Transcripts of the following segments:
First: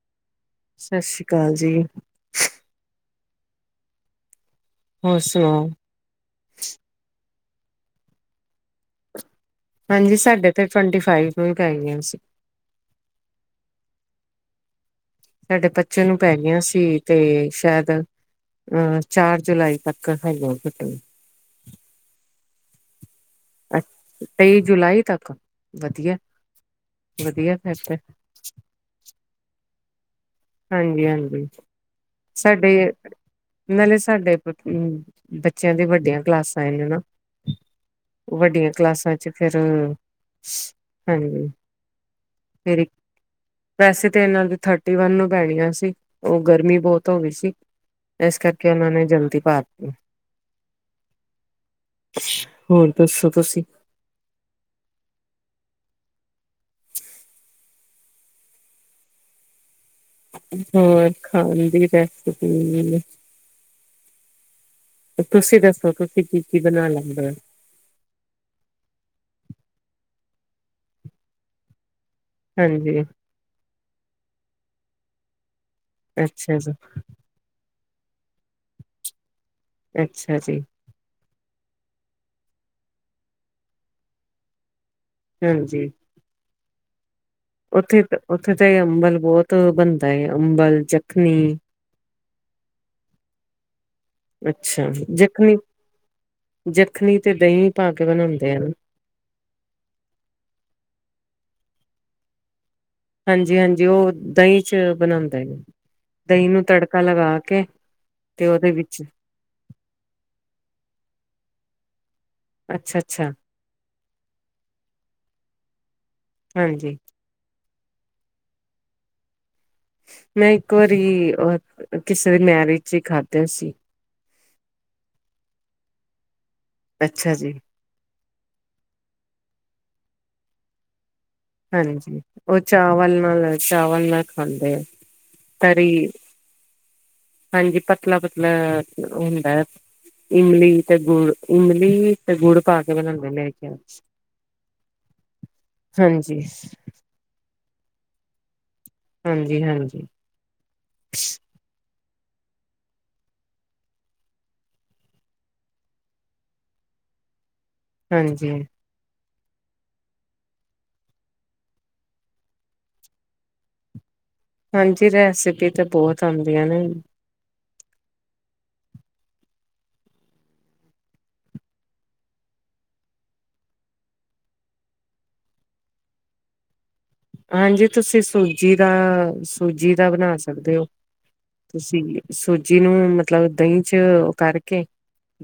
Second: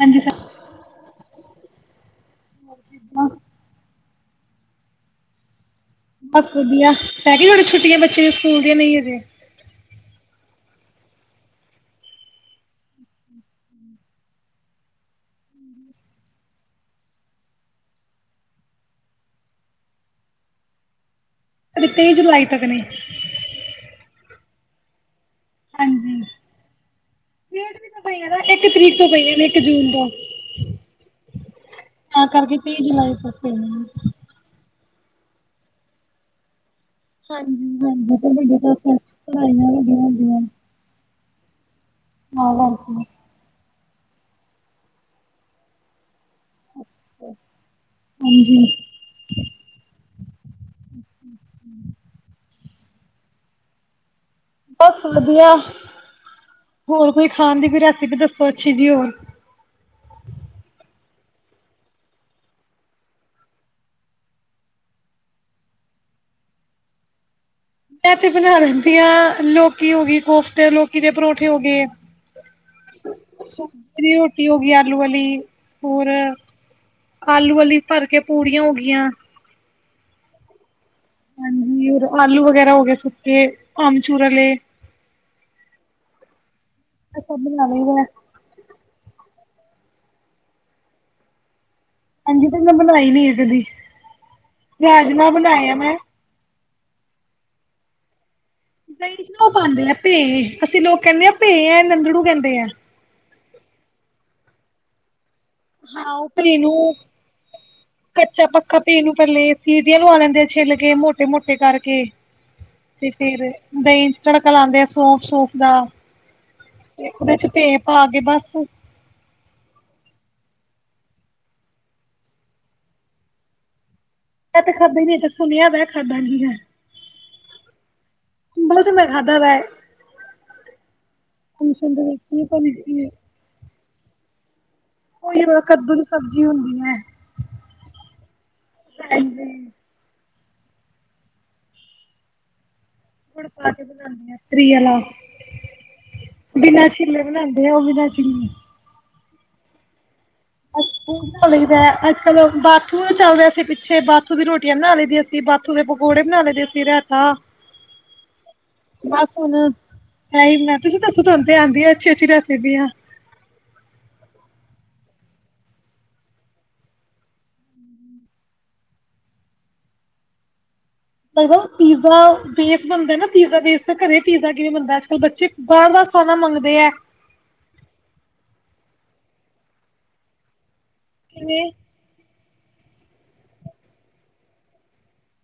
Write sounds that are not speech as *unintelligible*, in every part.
ਹਾਂਜੀ ਸ ਸਤਿ ਸ੍ਰੀ ਅਕਾਲ ਜੀ ਕਿੱਦਾਂ ਹੋ ਸੁਨਾੳ ਬਸ ਵਧੀਆ ਹੈ ਗ ਹੜੀਆਂ ਛੁੱਟੀਆਂ ਬੱਚੇ ਦੇਆਂ ਸਕੂਲ ਦੀਆਂ ਨਹੀਂ ਹੈਜੇ ਹਾਂਜੀ ਸਾਡੇ ਤੇ ਟਵੰਟੀ ਫਾਈਵ ਨੂੰ ਗਏ ਗਸੀਂ ਸਾਡੇ ਪੱਚੇ ਨੂੰ ਪੈ ਗਿਆਆਂ ਸੀ ਤੇ ਸ਼ਾਇਦ ਅਹ ਚਾਰ ਜੁਲਾਈ ਤੱਕ ਹੈਗੀਆਂ ਘੁੱਟਣ ਕਦੇ ਤੇਈ ਜੁਲਾਈ ਤੱਕ ਨੇ ਅੱ ਤੇਈ ਜੁਲਾਈ ਤੱਕ ਵਧੀਆ ਹਾਂਜੀ ਵਧੀਆ ਫਿਰ ਡੇਟ ਵੀ ਤੇ ਤਾਂ ਪਈ ਹੈ ਨਾ ਇੱਕ ਤਰੀਕ ਤੋਂ ਪਈ ਹੈ ਨਾ ਇੱਕ ਜੂਨ ਤੋਂ ਹਾਂਜੀ ਹਾਂਜੀ ਤਾਂ ਕਰਕੇ ਤੇਈ ਸਾਡੇ ਜੁਲਾਈ ਤੱਕ ਪਈਆਂ ਨੇ ਨਾਲੇ ਸਾਡੇ ਪੁ ਬੱਚਿਆਂ ਦੀ ਵੱਡੀਆਂ ਕਲਾਸ ਹਾਂਜੀ ਵੱਡੀਆਂ ਹਾਂਜੀ ਕਲਾਸਾਂ ਵਆਂ ਵ ਹਾਂ ਆ ਵੈਸੇ ਤੇ ਇਹਨਾਂ ਦੇ ਥਰਟੀ ਵਨ ਨੂੰ ਪੈਣੀਆਂ ਸੀ ਉਹ ਗਰਮੀ ਬਹੁਤ ਹੋ ਗਈ ਸੀ ਇਸ ਹਾਂਜੀ ਕਰਕੇ ਉਹਨਾਂ ਨੇ ਜਲਦੀ ਪਾਤੀ ਹੋਰ ਦਸੌ ਤੁਸੀ ਬਸ ਵਧੀਆ ਹੋਰ ਕੋਈ ਖਾਣ ਦੀ ਕੋ ਰੈਸਪੀ ਦੱਸੋ ਅੱਛੀ ਜੀ ਹੋਰ ਹੋਰ ਖਾਣ ਦੀ ਰੈਸਪੀ ਤੁਸੀਂ ਦੱਸੋ ਤੁਸੀਂ ਕੀ ਕੀ ਬਣਾ ਲੈਂਦੇ ਮੈਂ ਤੇ ਬਣਾ ਲੈਂਦੀ ਹਾਂ ਲੋਕੀ ਹੋ ਗਈ ਕੋਫਤੇ ਲੋਕੀ ਦੇ ਪਰੌਠੇ ਹੋ ਗਏ ਹਾਂਜੀ ਅੱਛਾ ਦੀ ਰੋਟੀ ਹੋ ਗਈ ਆਲੂ ਵਾਲੀ ਹੋਰ ਅੱਛਾ ਜੀ ਆਲੂ ਵਾਲੀ ਭਰ ਕੇ ਪੂੜੀਆਂ ਹੋ ਗਆਂ ਅੱਛਾ ਜੀ ਹਾਂਜੀਰ ਆਲੂ ਵਗੈਰਾ ਹੋ ਗ ਸੁਤੇ ਆਮਚੂਰੇ ਹਾਂਜੀ ਸਭ ਬਣਾ ਉੱਥੇ ਲਈਦਾ ਤਾਂ ਉੱਥੇ ਤਾਂ ਹੀ ਅੰਬਲ ਬਹੁਤ ਬਣਦਾ ਹੈ ਅੰਬਲ ਜੱਖਣੀ ਹਾਂਜੀ ਤੇ ਮੈਂ ਬਣਾਈ ਨ ਇਹ ਕਦੀ ਅੱਛਾ ਰਾਜਮਾਂ ਜਖਣੀ ਬਣਾਏ ਆ ਮੈਂ ਜਖਣੀ ਤੇ ਦਹੀਂ ਪਾ ਕੇ ਬਣਾਉਣੀ ਦਹੀਂ ਪਾਉਂਦੇ ਆ ਭੇ ਅਸੀਂ ਲੋਕ ਕਹਿੰਦੇ ਆਾਂ ਭੇ ਹੈ ਨੰਦੜੂ ਕਹਿੰਦੇ ਆ ਹਾਂਜੀ ਹਾਂਜੀ ਉਹ ਦਹੀਂ ਚ ਬਣਾਉਂਦੇ ਹਾਂ ਉਹ ਪੀ ਨੂੰ ਕੇ ਕੱਚਾ ਤੇ ਉਹਦੇ ਪੱਕਾ ਪੀ ਵਿੱਚ ਨੂੰ ਪਲੇ ਸੀਰੀੀਆਂ ਲ ਆ ਲੈਂਦੇ ਛਿੱਲ ਗ ਮੋ ਮੋਟੇ ਮੋਟੇ ਕਰਕੇ ਅੱਛਾ ਤੇ ਅੱਛਾ ਫੇਰ ਦਹੀਂ ਚ ਤੜਕਾ ਲਾਉਦੇ ਆ ਸੋਫ ਸੂਫ ਦਾ ਹਾਂਜੀ ਤੇ ਉਹਦੇ ਚ ਪੇਪ ਆ ਗ ਬਸ ਮੈਂ ਇੱਕ ਵਾਰੀ ਅ ਕਿਸੇ ਦੇ ਮੈਰਿਜ ਹੀ ਖਾਧਿਆ ਸੀ ਮੈਂ ਤੇ ਖਾਬੇ ਨ ਸੁਣਿਆ ਮੈਂ ਖਾਦਾਂਗੀ ਹੈ ਅੱਛਾ ਜੀ ਬਹੁਤ ਮੈਂ ਖਾਧਾ ਵਾ ਦੇ ਹਾਂਜੀ ਵਿੱਚ ਹੀ ਉਹ ਬਣਦੀ ਚਾਵਲ ਨਾਲ ਚਾ *unintelligible* ਖਾਂਦੇ ਆ ਉਹੀ ਵਾ ਤ ਕੱਦੂ ਦੀ ਸਬਜ਼ੀ ਹੁੰਦੀ ਹੈ ਹਾਂਜੀ ਪਤਲਾ ਪਤਲਾ ਹਾਂਜੀ ਹੁੰਦਾ ਇਮਲੀ ਤੇ ਗੁੜ ਇਮਲੀ ਤੇ ਗੁੜ ਪਾ ਕੇ ਬਣਾਉਂਦੇ ਮੇਰੇ ਹੁੜਕਾ ਖਿਆਲ ਕੇ ਬਣਾਉਦੀ ਆ ਤਰੀਆਲਾ ਹਾਂਜੀ ਬਿਨਾਂ ਛਿਲੇ *unintelligible* ਡ ਉਹ ਵੀ ਲ ਚੜੀ ਹਾਂਜੀ ਹਾਂਜੀ *unintelligible* ਅੱਜ ਕੱਲ ਬਾਥੂ ਚੱਲ ਰਿਹਾ ਸੀ ਪਿੱਛੇ ਬਾਥੂ ਦੀ ਰੋਟੀਆਂ ਬਣਾ ਲਈ ਦੀਆਂ ਸੀ ਬਾਥੂ ਦੇ ਪਕੌੜੇ ਬਣਾ ਲਦੇ ਸੀ ਰਾਤਾ ਹਾਂਜੀ ਬਸ ਹੁਣ ਮੈਂ ਤੁਸੀਂ ਦੱਸੋ ਤ ਤੇ ਆਉਂਦੀ ਆ ਅੱਛੀ ਅੱਛੀ ਰੈਸਪੀਆਂ ਹਾਂਜੀ ਰੈਸਪੀ ਤਾਂ ਬਹੁਤ ਆਉਂਦੀਆਂ ਨੇ ਮਲ ਪੀਜ਼ਾ ਵੇਸ ਬਣਦੇ ਨਾ ਪੀਜ਼ਾ ਵੇਸ ਘਰੇ ਪੀਜ਼ਾ ਕਿਵੇਂ ਬਣਦਾ ਅੱਜ ਕੱਲ ਬੱਚੇ ਬਾਰ ਬਾਰ ਖਾਣਾ ਮੰਗਦੇ ਆ ਹਾਂਜੀ ਤੁਸੀਂ ਸੂਜੀ ਦਾ ਸੂਜੀ ਦਾ ਬਣਾ ਸਕਦੇ ਹੋ ਕਿਵੇਂ ਤੁਸੀਂ ਸੂਜੀ ਨੂੰ ਮਤਲਬ ਦਹੀਂ ਚ ਕਰਕੇ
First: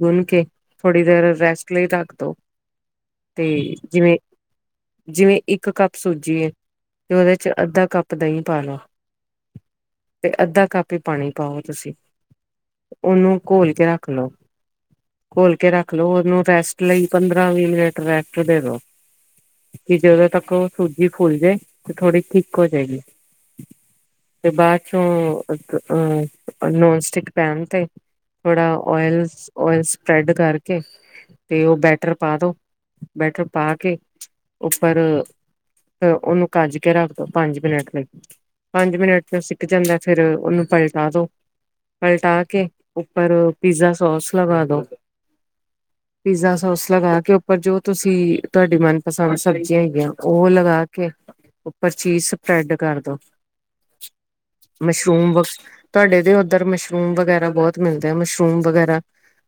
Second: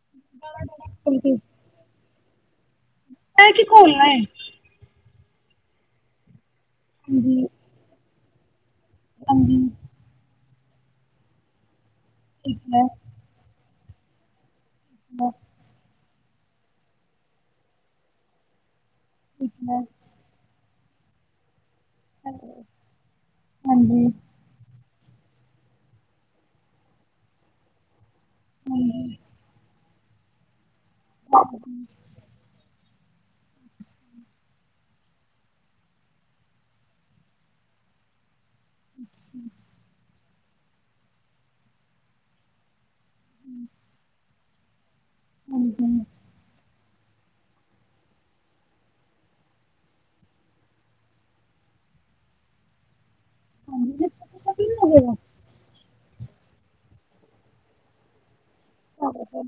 ਗੁੰਨ ਕੇ ਥੋੜ੍ਹੀ ਦੇਰ ਰੈਸਟ ਲਈ ਲੱਗ *unintelligible* ਤੇ ਇਹ ਕੀ ਘੋਲਣਾ ਜਿਵੇਂ ਹੈ ਜਿਵੇਂ ਇੱਕ ਕੱਪ ਸੂਜੀ ਤੇ ਹਾਂਜੀ ਉਹਦੇ ਚ ਅੱਧਾ ਕੱਪ ਦਹੀਂ ਪਾ ਲੋ ਹਾਂਜੀ ਅੱਧਾ ਕੱਪ ਹੀ ਪਾਣੀ ਪਾਓ ਤੁਸੀਂ ਠੀਕ ਹੈ ਉਹਨੂੰ ਘੋਲ ਰੱਖ ਲਓ ਬਸ ਘੋਲ ਕੇ ਰੱਖ ਖਲੋ ਉਹਨੂੰ ਰੈਸਟ ਲਈ ਪੰਦਰਾਂ ਵੀਹ ਮਿੰਟ ਰੈਸਟ ਦੇ ਦੋ ਠੀਕ ਹੈ ਕਿ ਜੋਦ ਤੱਕ *unintelligible* *unintelligible* ਤੇ ਥੋੜੀ ਹੈਲੋ, ਠਿੱਕ ਹੋ ਜਾਏਗੀ ਹਾਂਜੀ ਤੇ ਬਾਅਦ ਨੋਨਸਟਿਕ ਪੈਨ ਤੇ ਥੋੜਾ ਹਾਂਜੀ ਓਇਲਸ ਓਇਲਸ ਸਪ੍ਰੈਡ ਕਰਕੇ ਤੇ ਉਹ ਬੈਟਰ ਪਾ ਦੋ ਬੈਠ ਪਾ ਕੇ ਉੱਪਰ ਤੇ ਉਹਨੂੰ ਕੱਜ ਕੇ ਰੱਖ ਦੋ ਪੰਜ ਮਿੰਟ ਲੱ ਪੰਜ ਮਿੰਟ ਚ ਸਿੱਖ ਜਾਂਦਾ ਫੇਿਰ ਉਹਨੂੰ ਪਲਟਾ ਦੋ ਪਲਟਾ ਕੇ ਉੱਪਰ ਪੀਜ਼ਾ ਸੋਸ ਲਗਾ ਦੋ ਹਾਂਜੀ ਹਾਂਜੀ ਕਿੰਨਾ ਪੀਜ਼ਾ ਸੋਸ ਲਗਾ ਕੇ ਉੱਪਰ ਜੋ ਤੁਸੀਂ ਤੁਹਾਡੀ ਮਨਪਸੰਦ ਸਬਜ਼ੀਆਂ ਹੈਗੀਆਂ ਉਹ ਉਗਾ ਕੇ ਉੱਪਰ ਚੀਜ਼ ਸਪਰੈਡ ਕਰਦੋ ਹੋ ਜਾਏਗਾ ਮਸ਼ਰੂਮ ਵ *unintelligible* ਤੁਹਾਡੇ ਦੇ ਉੱਧਰ ਮਸ਼ਰੂਮ ਵਗੈਰਾ ਬਹੁਤ ਮਿਲਦੇ ਆ ਮਸ਼ਰੂਮ ਮਸਰੂਮ ਵਗੈਰਾ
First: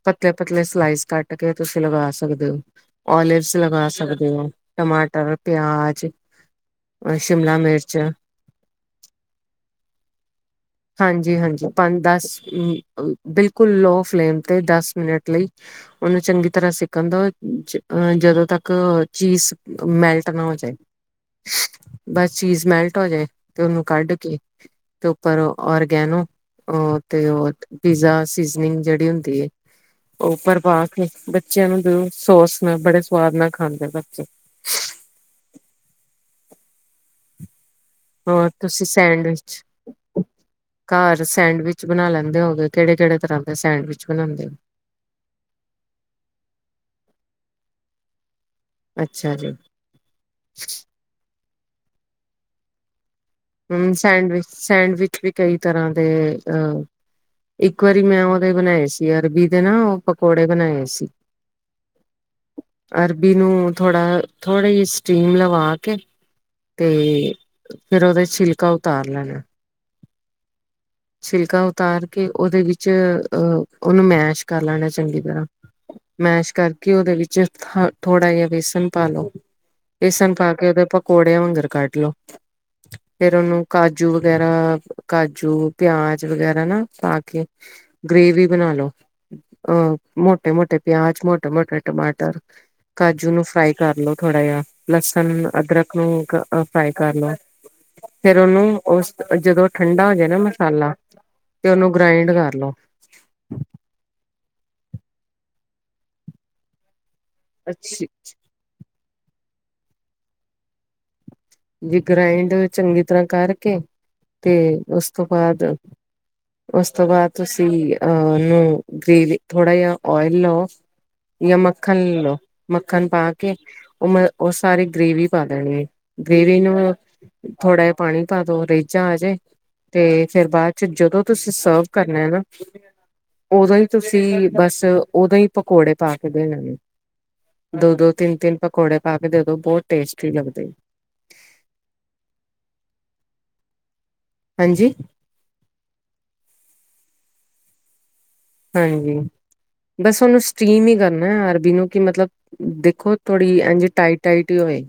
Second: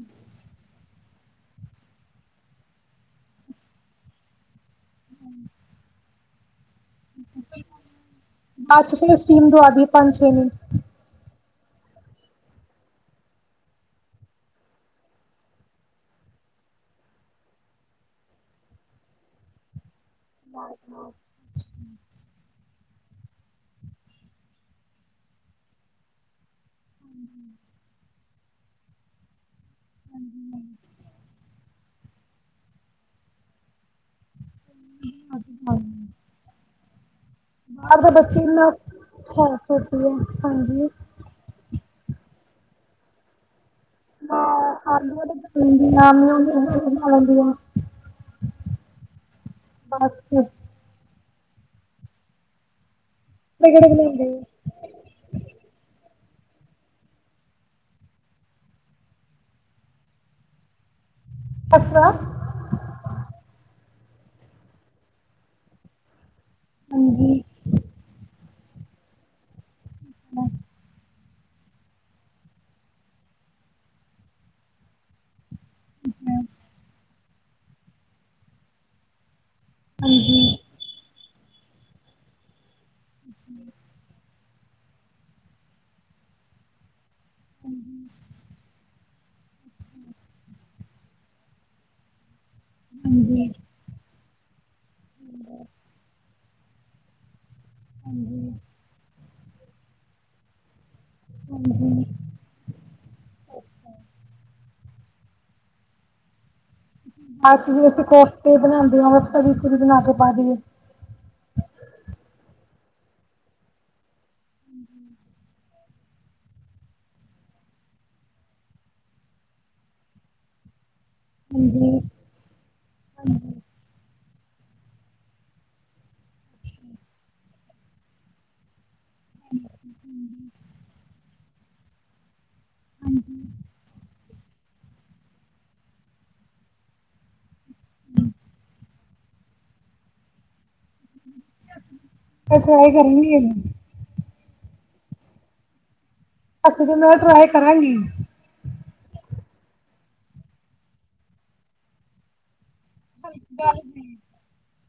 ਪਤਲੇ ਪਤਲੇ ਸਲਾਈਜ਼ ਕਟ ਕੇ ਤੁਸੀਂ ਲਗਾ ਸਕਦੇ ਹੋ ਓਲਿਵਸ ਲਗਾ ਸਕਦੇ ਹੋ ਟਮਾਟਰ ਪਿਆਜ ਸ਼ਿਮਲਾ ਮਿਰਚ ਬਾਅਦ ਚ ਫੇਰ ਸਟੀਮ ਦਵਾਦੀਏ ਪੰਜ ਛੇ ਮਿੰਟ ਹਾਂਜੀ-ਹਾਂਜੀ ਪੰਜ ਦਸ ਬਿਲਕੁਲ ਲੋਅ ਫਲੇਮ ਤੇ ਦਸ ਮਨਟ ਲਈ ਉਹਨੂੰ ਚੰਗੀ ਤਰ੍ਹਾਂ ਸਿੱਕਣ ਦਾ ਜਦੋਂ ਤੱਕ ਚੀਜ਼ ਮੈਲਟ ਟਣਾ ਹੋ ਚੇ ਬਸ ਚੀਜ਼ ਸਮੈਲਟ ਹੋ ਜਾਏ ਤੇ ਉਹਨੂੰ ਕੱਢ ਕੇ ਤੇ ਉੱਪਰ ਔਰਗੈਨੋ ਅ ਤੇ ਉਹ ਪੀਜ਼ਾ ਜਨਿੰਗ ਜਿਹੜੀ ਹੁੰਦੀ ਹੈ ਉਹ ਪ੍ਰਰਭ ਕੇ ਬੱਚਿਆਂ ਨੂੰ ਸੋਸ ਨਾਲ ਬੜੇ ਸਵਾਦ ਨਾਲ ਖਾਂਦੇ ਬੱਚੇ *unintelligible* ਬਾਅਦ ਦਾ ਬੱਚੇ ਹੋਰ ਇਨਾ ਤੁਸੀਂ ਸੈਂਡਵਿਚ ਸਾਫਚ ਆ ਹਾਂਜੀ ਘਰ ਸੈਂਡਵਿਚ ਬਣਾ ਲੈਂਦੇ ਹੋਗੇ ਕਿਹੜੇ ਕਿਹੜੇ ਤਰ੍ਹਾਂ ਦੇ ਸੈਂਡਵਿਚ ਬਣਾਉਂਦੇ ਹੋ? ਲੈਂਦੀ ਆਦੀਣਾ ਲੈਂਦੀ ਆ *unintelligible* ਅੱਛਾ ਜੀ ਬੱਸ ਕਿਹੜੇ ਕਿਹੜੇ ਹਮ ਬਣਾਉਂਦੇ ਹੋ ਸੈਂਡਵਿਚ ਸੈਂਡਵਿਚ ਵੀ ਕਈ ਤਰ੍ਹਾਂ ਦੇ ਅਹ ਇੱਕ ਵਾਰੀ ਮੈਂ ਉਹਦੇ ਬਣਾਏ ਸੀ ਅਰਬੀ ਦੇ ਨਾ ਉਹ ਪਕੌੜੇ ਬਣਾਏ ਸੀ ਅੱਛਾ ਅਰਬੀ ਨੂੰ ਥੋੜ੍ਹਾ ਥੋੜੀ ਜਿਹੀ ਸਟੀਮ ਲਵਾ ਕੇ ਤੇ ਹਾਂਜੀ ਫਿਰ ਉਹਦੇ ਛਿਲਕਾ ਉਤਾਰ ਲੈਣਾ ਹਮ ਸਿਲਕਾ ਉਤਾਰ ਕੇ ਉਹਦੇ ਵਿੱਚ ਅਹ ਉਹਨੂੰ ਮੈਸ਼ ਕਰ ਲੈਣਾ ਚੰਗੀ ਤਰ੍ਹਾਂ ਮੈਸ਼ ਕਰਕੇ ਉਹਦੇ ਵਿੱਚ ਜ ਥੋੜਾ ਜਿਹਾ ਬੇਸਨ ਪਾ ਲ ਲੋ ਇਸ ਸਨ ਹਾਂਜੀ ਪਾ ਕੇ ਉਹਦੇ ਆਪਾਂ ਕੋੋੜੇ ਵਾਂਗਰ ਕੱਢ ਲੋ ਫੇਰ ਉਹਨੂੰ ਕਾਜੂ ਵਗੈਰਾ ਕਾਜੂ ਪਿਆਜ ਵਗੈਰਾ ਨਾ ਪਾ ਕੇ ਗ੍ਰਵੀ ਬਣਾ ਲੋ ਅਹ ਮੋਟੇ ਮੋਟੇ ਪਿਆਜ ਮੋਟੇ ਮੋਟੇ ਟਮਾਟਰ ਕਾਜੂ ਨੂੰ ਹਾਂਜੀ ਫਰਾਈ ਕਰ ਲੋ ਥੋੜਾ ਜਿਹਾ ਲਸਨ ਅਦਰਰਕ ਨੂੰ ਕ ਅ ਫਾਈ ਕਰ ਲਓ ਫਿਰ ਹਾਂਜੀ ਉਹਨੂੰ ਉਸ ਜਦੋਂ ਠੰਡਾ ਹੋ ਜਾਏ ਨਾ ਮਸਾਲਾ ਬਸ ਤੇ ਉਹਨੂੰ ਗ੍ਰਾਇੰਡ ਕਰ ਲੋ ਬਾਕੀ ਜਿਵੇਂ ਅਸੀਂ ਅੱਛੀ ਕੋਫਤੇ ਬਣਾਉਦੇ ਆ ਤਰੀ ਬਣਾਕੇ ਪਾ ਦਈਏ ਜੇ ਗ੍ਰਾਇੰਡ ਚੰਗੀ ਤਰ੍ਹਾਂ ਕਰਕੇ ਤੇ ਉਸ ਤੋਂ ਬਾਅਦ ਉਸ ਤੋਂ ਬਾਅਦ ਤੁਸੀਂ ਅਹਨੂੰ ਗ੍ਰੇਵੀ ਥੋੜ੍ਹਾ ਜਿਹਾ ਓਇਲ ਲਓ ਜਾਂ ਹਾਂਜੀ ਮੱਖਣ ਲੈ ਲਓ ਮੱਖਣ ਪਾ ਹਾਂਜੀ ਕੇ ਉਹ ਮ ਉਹ ਸਾਰੇ ਗ੍ਰੇਵੀ ਪਾ ਦੇਣਗੇ ਗੇਵੀ ਨੂੰ ਥੋੜਾ ਜ ਪਾਣੀ ਪਾ ਦੋ ਰੇ ਆਜੇ ਤੇ ਫੇਰ ਬਾਅਦ ਚ ਜਦੋਂ ਤੁਸੀਂ ਸਰਵ ਕਰਨਾ ਨਾ। ਉਦੋਂ ਹੀ ਤੁਸੀਂ ਬਸ ਉਦੋਂ ਹੀ ਪਕੌੜੇ ਪਾ ਕੇ ਦੇਣੇ ਨੇ। ਦੋ-ਦੋ ਤਿੰਨ-ਤਿੰਨ ਪਕੌੜੇ ਖਾ ਕੇ ਤੇ ਉਦੋਂ ਬਹੁਤ ਟੇਸਟੀ ਲਗਦੇ। ਮੇੈਂ ਟਰਾਏ ਕਰਨੀ ਹੈਗੀ। ਹਾਂਜੀ। ਅੱਛਾ, ਜੇ ਮੈਂ ਟਰਾਈ ਕਰਾਂਗੀ। ਹਾਂਜੀ, ਬਸ ਉਹਨੂੰ ਸਟੀਮ ਹੀ ਕਰਨਾ ਅਰਬੀ ਨੂੰ ਕਿ ਮਤਲਬ ਦੇਖੋ ਥੋੜ੍ਹੀ ਇੰਝ ਟਾਈਟ ਟਾਈਟ ਹੀ ਹੋਏ।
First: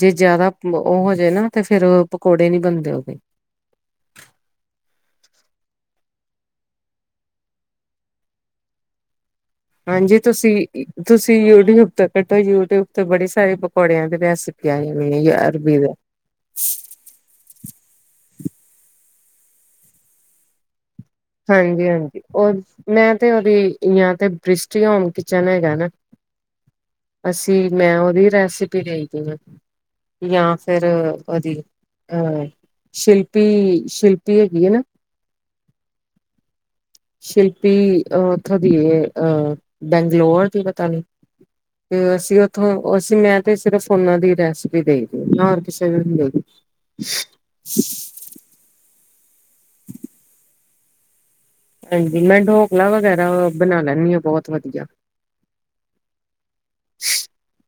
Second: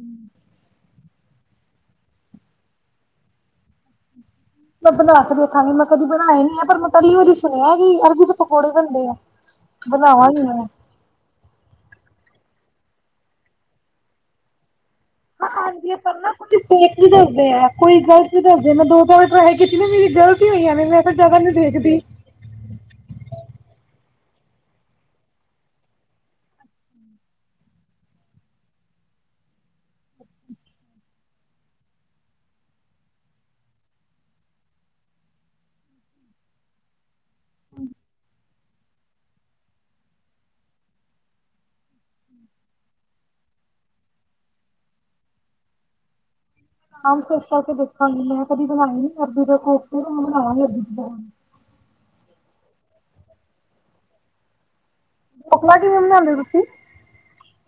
ਜੇ ਜ਼ਿਆਦਾ ਉਹ ਹੋਜੇ ਨਾ ਤੇ ਫਿਰ ਪਕੌੜੇ ਨੀ ਬਣਦੇ ਉਹਦੇ। ਮੈਂ ਬਣਾ ਕੇ ਦੇਖਾਂਗੀ ਮੈਂ ਕਦੀ ਬਣਾਏ ਨੀ ਹੈ ਪਰ ਮੈਂ ਪਹਿਲੀ ਵਾਰੀ ਸੁਣਿਆ ਕਿ ਅਰਬੀ ਦੇ ਪਕੌੜੇ ਬਣਦੇ ਆ। ਹਾਂਜੀ, ਬਣਾਵਾਂਗੀ ਮੈਂ ਤੁਸੀਂ ਤੁਸੀਂ ਯੂਟਿਊਬ ਤ ਕੱਡੋ ਯੂ ਯੂਟਿਊਬ ਤੇ ਬੜੀ ਸਾਰੇ ਪਕੌੜਿਆਂ ਦੇ ਰੈਸਪੀ ਆ। ਹੋਈ ਅਰਬੀ ਹਾਂਜੀ ਆਪਾਂ ਨੂੰ ਕੁਝ ਫੇਕ ਈ ਦੱਸਦੇ ਆ ਕੋਈ ਗਲਤ ਤੁਸੀਂ ਦੱਸਦੇ ਮੈਂ ਦੋ ਵਾਰ ਟਰਾਈ ਕੀਤੀ ਨਾ ਮੇਰੀ ਗਲਤੀ ਹੋਈਆਂ ਨੇ ਮੈਂ ਫਿਰ ਜ਼ਿਆਦਾ ਨੀ ਹਾਂਜੀ- ਦੇਖਦੀ ਹਾਂਜੀ ਉਹ ਮੈਂ ਤੇ ਉਹਦੀ ਯਾਰ। ਤੇ ਬ੍ਰਿਸ਼ਟੀ ਹੋਮ ਕਿਚਨ ਹੈਗਾ ਨਾ ਅਸੀਂ ਮੈਂ ਉਹਦੀ ਰੈਸਪੀ ਦੇਖਦੀ ਹਾਂ ਜਾਂ ਫਿਰ ਉਹਦੀ ਅਹ ਸ਼ਿਲਪੀ-ਸ਼ਿਲਪੀ ਹੈਗੀ ਆ ਨਾ। ਸ਼ਿਲਪੀ ਅਹ ਉੱਥੋਂ ਦੀ ਅਹ ਬੈਂਗਲੋੌਰ ਦੀ ਪਤਾ ਨੀ ਤੇ ਅਸੀਂ ਉੱਥੋਂ ਅਸੀਂ ਮੈਂ ਤੇ ਸਿਰਫ ਉਹਨਾਂ ਦੀ ਰੈਸਪੀ ਦੇਖਦੀ ਨਾ ਹੋਰ ਕਿਸੇ ਨੂੰ ਨੀ ਦੇਖਦੀ। ਆਮ ਕੁਛ ਕਰਕੇ ਦੇਖਾਂਗੀ ਮੈਂ ਕਦੀ ਕਮਾਈ ਨੀ। ਸਰਦੀ ਦੇ ਕੋਫਤੇ ਬਣਾਵਾਂਗੇ ਅਸੀਂ ਤਾਂ। ਹਾਂਜੀ, ਮੈਂ ਡੋਕਲਾ ਵਗੈਰਾ ਬਣਾ ਲੈਂਦੀ ਹਾਂ ਬਹੁਤ ਵਧੀਆ। ਟਕਲਾ ਕਿਵੇਂ ਬਣਾਉਂਦੇ ਤੁਸੀਂ। *unintelligible*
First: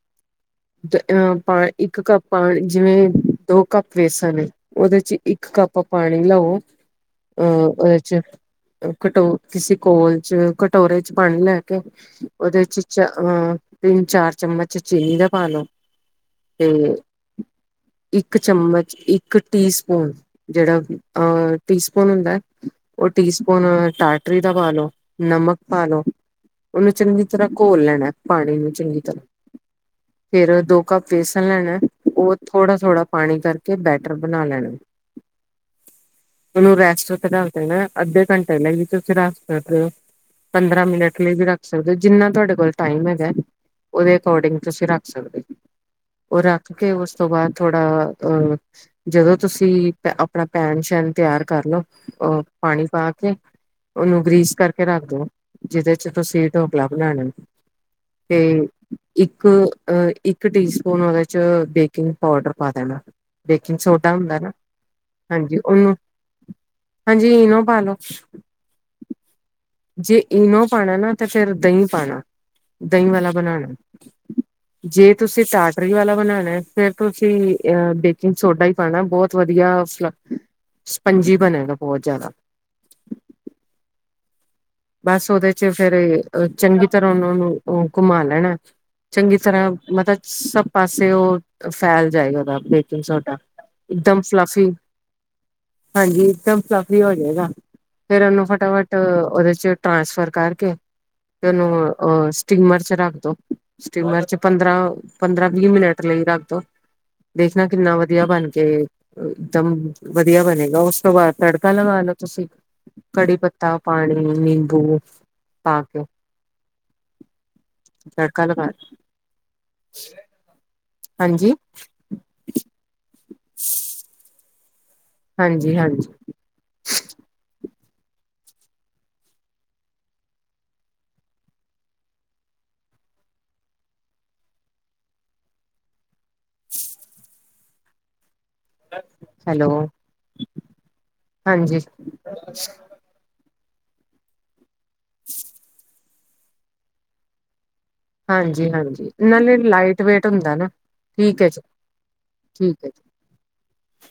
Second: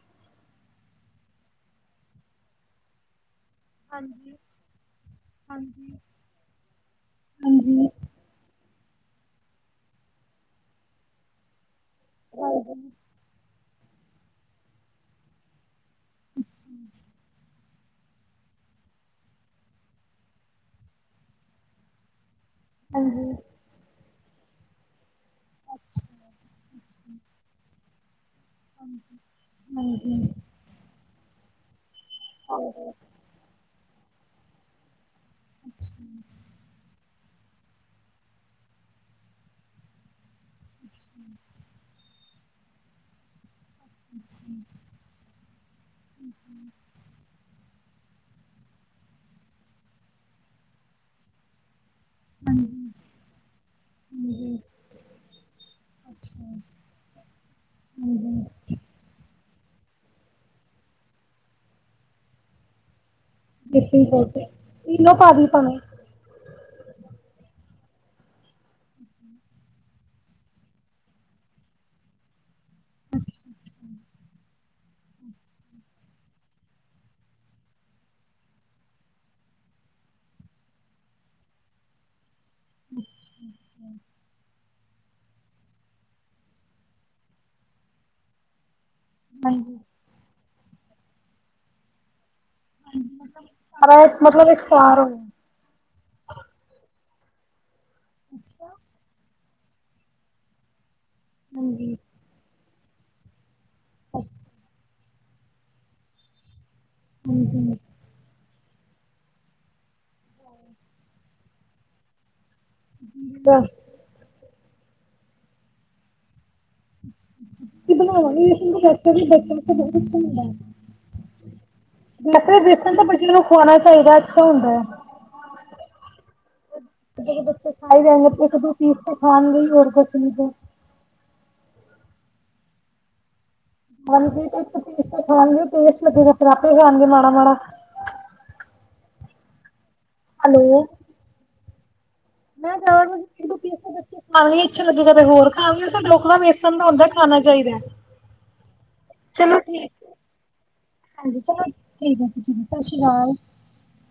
ਤ ਆਪਾ ਇੱਕ ਕੱਪ ਪਾਣੀ ਜਿਵੇਂ ਦੋ ਕੱਪ ਹਾਂਜੀ ਬੇਸਣ ਉਹਦੇ ਚ ਇੱਕ ਕੱਪ ਹਾਂਜੀ ਪਾਣੀ ਲਓ ਅਹ ਹਾਂਜੀ ਉਹਦੇ ਚ ਕਟੋ ਕਿਸੇ ਕੋਲ ਚ ਕਟੋਰੇ ਚ ਪਾਣੀ ਲੈਣ ਉਹਦੇ ਹਾਂਜੀ ਚ ਅਹ ਤਿੰਨ ਚਾਰ ਚਮਚ ਚੀਨੀ ਦਾ ਫਾਲੋ। ਤੇ। ਇੱਕ ਚਮਚ ਇੱਕ ਟੀ ਸਪੂਨ ਜਿਹੜਾ ਅਹ ਟੀ ਸਪੂਨ ਹੁੰਦਾ। ਉਹ ਟੀ ਸਪੂਨ ਟਾ ਪਟਰੀ ਤਾਂ ਪਾ ਲੋ ਨਮਕ ਪਾ ਲੋ ਉਹਨੂੰ ਚੰਗੀ ਤਰ੍ਹਾਂ ਘੋਲ ਲੈਣਾ। ਪਾਣੀ ਨੂੰ ਚੰਗੀ ਹਾਂਜੀ ਤਰ੍ਹਾਂ ਦੋ ਕੱਪ ਵੇਸਣ ਲੈਣਾ। ਉਹ ਥੋੜ੍ਹਾ ਹਾਂਜੀ ਥੋੜਾ ਪਾਣੀ ਕਰਕੇ ਤੇ ਬੈਟਰ ਬਣਾ ਲੈਣਾ। ਇਨੂੰ ਰੈਸਟ ਉਤੇ ਰੱਖ ਦੇਣੈ ਅੱਧੇ ਘੰਟੇ ਲਈ ਵੀ ਤੁਸੀਂ ਰੱਖ ਸਕਦੇ ਔ, ਪੰਦਰਾਂ ਮਿੰਟ ਲਈ ਵੀ ਰੱਖ ਸਕਦੇ ਔ ਜਿੰਨਾ ਤੁਹਾਡੇ ਕੋਲ ਟਾਈਮ ਹੈਗੈ। ਉਹਦੇ ਅੱਕਾਰਡਿੰਗ ਤੁਸੀ ਰੱਖ ਉਹ ਰੱਖ ਕੇ ਉਸ ਤੋਂ ਬਾਅਦ ਥੋੜਾ ਅ ਜਦੋਂ ਤੁਸੀ ਆਪਣਾ ਪੈਣ-ਸ਼ੈਣ ਤਿਆਰ ਕਰ ਲੋ ਉਹ ਹਾਂਜੀ ਪਾਣੀ ਪਾ ਕੇ ਉਹਨੂੰ ਗਰੀਸ ਹਾਂਜੀ ਕਰਕੇ ਰੱਖ ਦੋ। ਜਿਦੇ ਚ ਅੱਛਾ ਤੁਸੀ ਢੋਕਲਾ ਬਣਾਣੈ ਤੇ ਹਾਂਜੀ ਇੱਕ ਹ ਅ ਇੱਕ ਟੀ ਸਪੂਨ ਉਹਦੇ ਚ ਬੇਕਿੰਗ ਪਾਊਡਰ ਪਾ ਦੇਣਾ। ਬੇਕਿੰਗ ਸੋਡਾ ਹੁੰਦਾ ਬਿਲਕੁਲ ਨਾ *unintelligible* ਈਨੋ ਪਾ ਦਈਐ ਹਾਂਜੀ ਭਾਵੇਂ। ਉਹਨੂੰ ਹਾਂਜੀ ਇਨੋ ਪਾ ਲੋ। ਜੇ ਇਨੋ ਪਾਣੈ ਨਾ ਤੇ ਫੇਰ ਦਹੀਂ ਪਾਣਾ। ਦਹੀਂ ਵਾਲਾ ਬਣਾਣਾ। ਜੇ ਤੁਸੀ ਟਾਟਰੀ ਵਾਲਾ ਬਣਾਣੈ ਫਿਰ ਤੁਸੀ ਅ ਬੇਕਿੰਗ ਸੋਡਾ ਈ ਪਾਣਾ ਬੋਤ ਵਧੀਆ ਫਲਫ, ਸਪੰਜੀ ਬਣੇਗਾ ਬੋਤ ਜ਼ਿਆਦਾ। *unintelligible* ਬਸ ਉਹਦੇ ਚ ਫੇਰ ਅ ਚੰਗੀ ਤਰ੍ਹਾਂ ਉਹਨਾ ਨੂੰ ਅ ਘੁਮਾ ਲੈਣੈ। ਚੰਗੀ ਤਰ੍ਹਾਂ ਹਾਂਜੀ ਮਤਲਬ ਸਭ ਪਾਸੇ ਉਹ ਫੈਲ ਜਾਏਗਾ। ਬੇਕਿੰਗ ਸੋਡਾ, ਸਾਰਾ ਇੱਕਦਮ ਮਤਲਬ ਫਿਲੱਫੀ। ਇਕਸਾਰ ਹੋਵੇ ਹਾਂਜੀ ਇੱਕਦਮ ਫਿਲੱਫ ਵੀ ਹੋ ਜੇਗਾ। ਫੇਰ ਉਹਨੂੰ ਅੱਛਾ ਫਟਾਫਟ ਉਹਦੇ ਚ ਚ ਟ੍ਰਾਂਸਫਰ ਕਰਕੇ ਤੇ ਇਨੂੰ ਹਾਂਜੀ ਅ ਸਟੀਮਰ ਚ ਰੱਖ ਦੋ। ਸਟੀਮਰ ਚ ਪੰਦਰਾਂ ਪੰਦਰਾਂ-ਵੀਹ ਮਿਨਟ ਲਈ ਰੱਖ ਦੋ। ਦੇਖਣਾ ਹਾਂਜੀ ਕਿੰਨਾ ਵਧੀਆ ਬਣ ਤੇ ਇੱਕਦਮ ਵਧੀਆ ਬਣੇਗਾ। ਉਸ ਤੋਂ ਬਾਅਦ ਤੜਕਾ ਲਗਾ ਲੋ ਤੁਸੀ। ਕੜੀ ਪੱਤਾ, ਪਾਣੀ ਨਿੰਬੂ ਪਾ ਕੇ ਤੇ ਬਣਾਣਾ ਨਈ ਤੜਕਾ ਲਗਾ ਲੇਕਿਨ *unintelligible* ਹੁੰਦੈ। ਹਾਂਜੀ ਵੈਸੇ ਬੇਸਣ ਤਾਂ ਬੱਚਿਆਂ ਨੂੰ ਖਵਾਣਾ ਚਾਈਦੈ, ਅੱਛਾ ਹੁੰਦੈ। ਹਾਂਜੀ-ਹਾਂਜੀ। ਜੇਹ ਬੱਚੇ ਖਾਈ ਜਾਏਂਗੇ ਇੱਕ ਦੁ ਪੀਸ ਤੇ ਖਾਣਗੇ ਈ, ਹੋਰ ਕੁਛ ਨੀ ਤੇ। ਹਾਂਜੀ ਤੇ ਤੁਸੀ *unintelligible* ਖਾਣਗੇ ਟੇਸਟ ਲੱਗੇਗਾ ਫਿਰ ਆਪੇ ਖਾਣਗੇ ਮਾੜਾ-ਮਾੜਾ। ਹੈਲੋ ਹੈਲੋ ਹਾਂਜੀ ਨਾ ਜਾਵਾ ਬੱਚੇ ਖਾ ਲਈ *inaudible* ਚਲੋ ਥੋੜਾ ਫਿਰ ਹੋਰ ਖਾਯੋਗੇ ਸੱਬ ਲੋਗ ਹਾ ਵੇਸਣ ਦਾ ਹੁੰਦਾ ਖਾਣਾ ਚਾਹੀਦਾ ਹਾਂਜੀ ਹਾਂਜੀ ਇਹੇ ਚਲੋ ਠੀਕ ਲਾਈਟ ਵੇਟ ਹੁੰਦਾ ਨਾ ਹਾਂਜੀ ਠੀਕ ਹੈ ਜੀ ਚਲੋ ਠੀਕ ਹੈ ਜੀ ਠੀਕ ਸਤਿ ਹੈ ਸ਼੍ਰੀ ਅਕਾਲ ਜੀ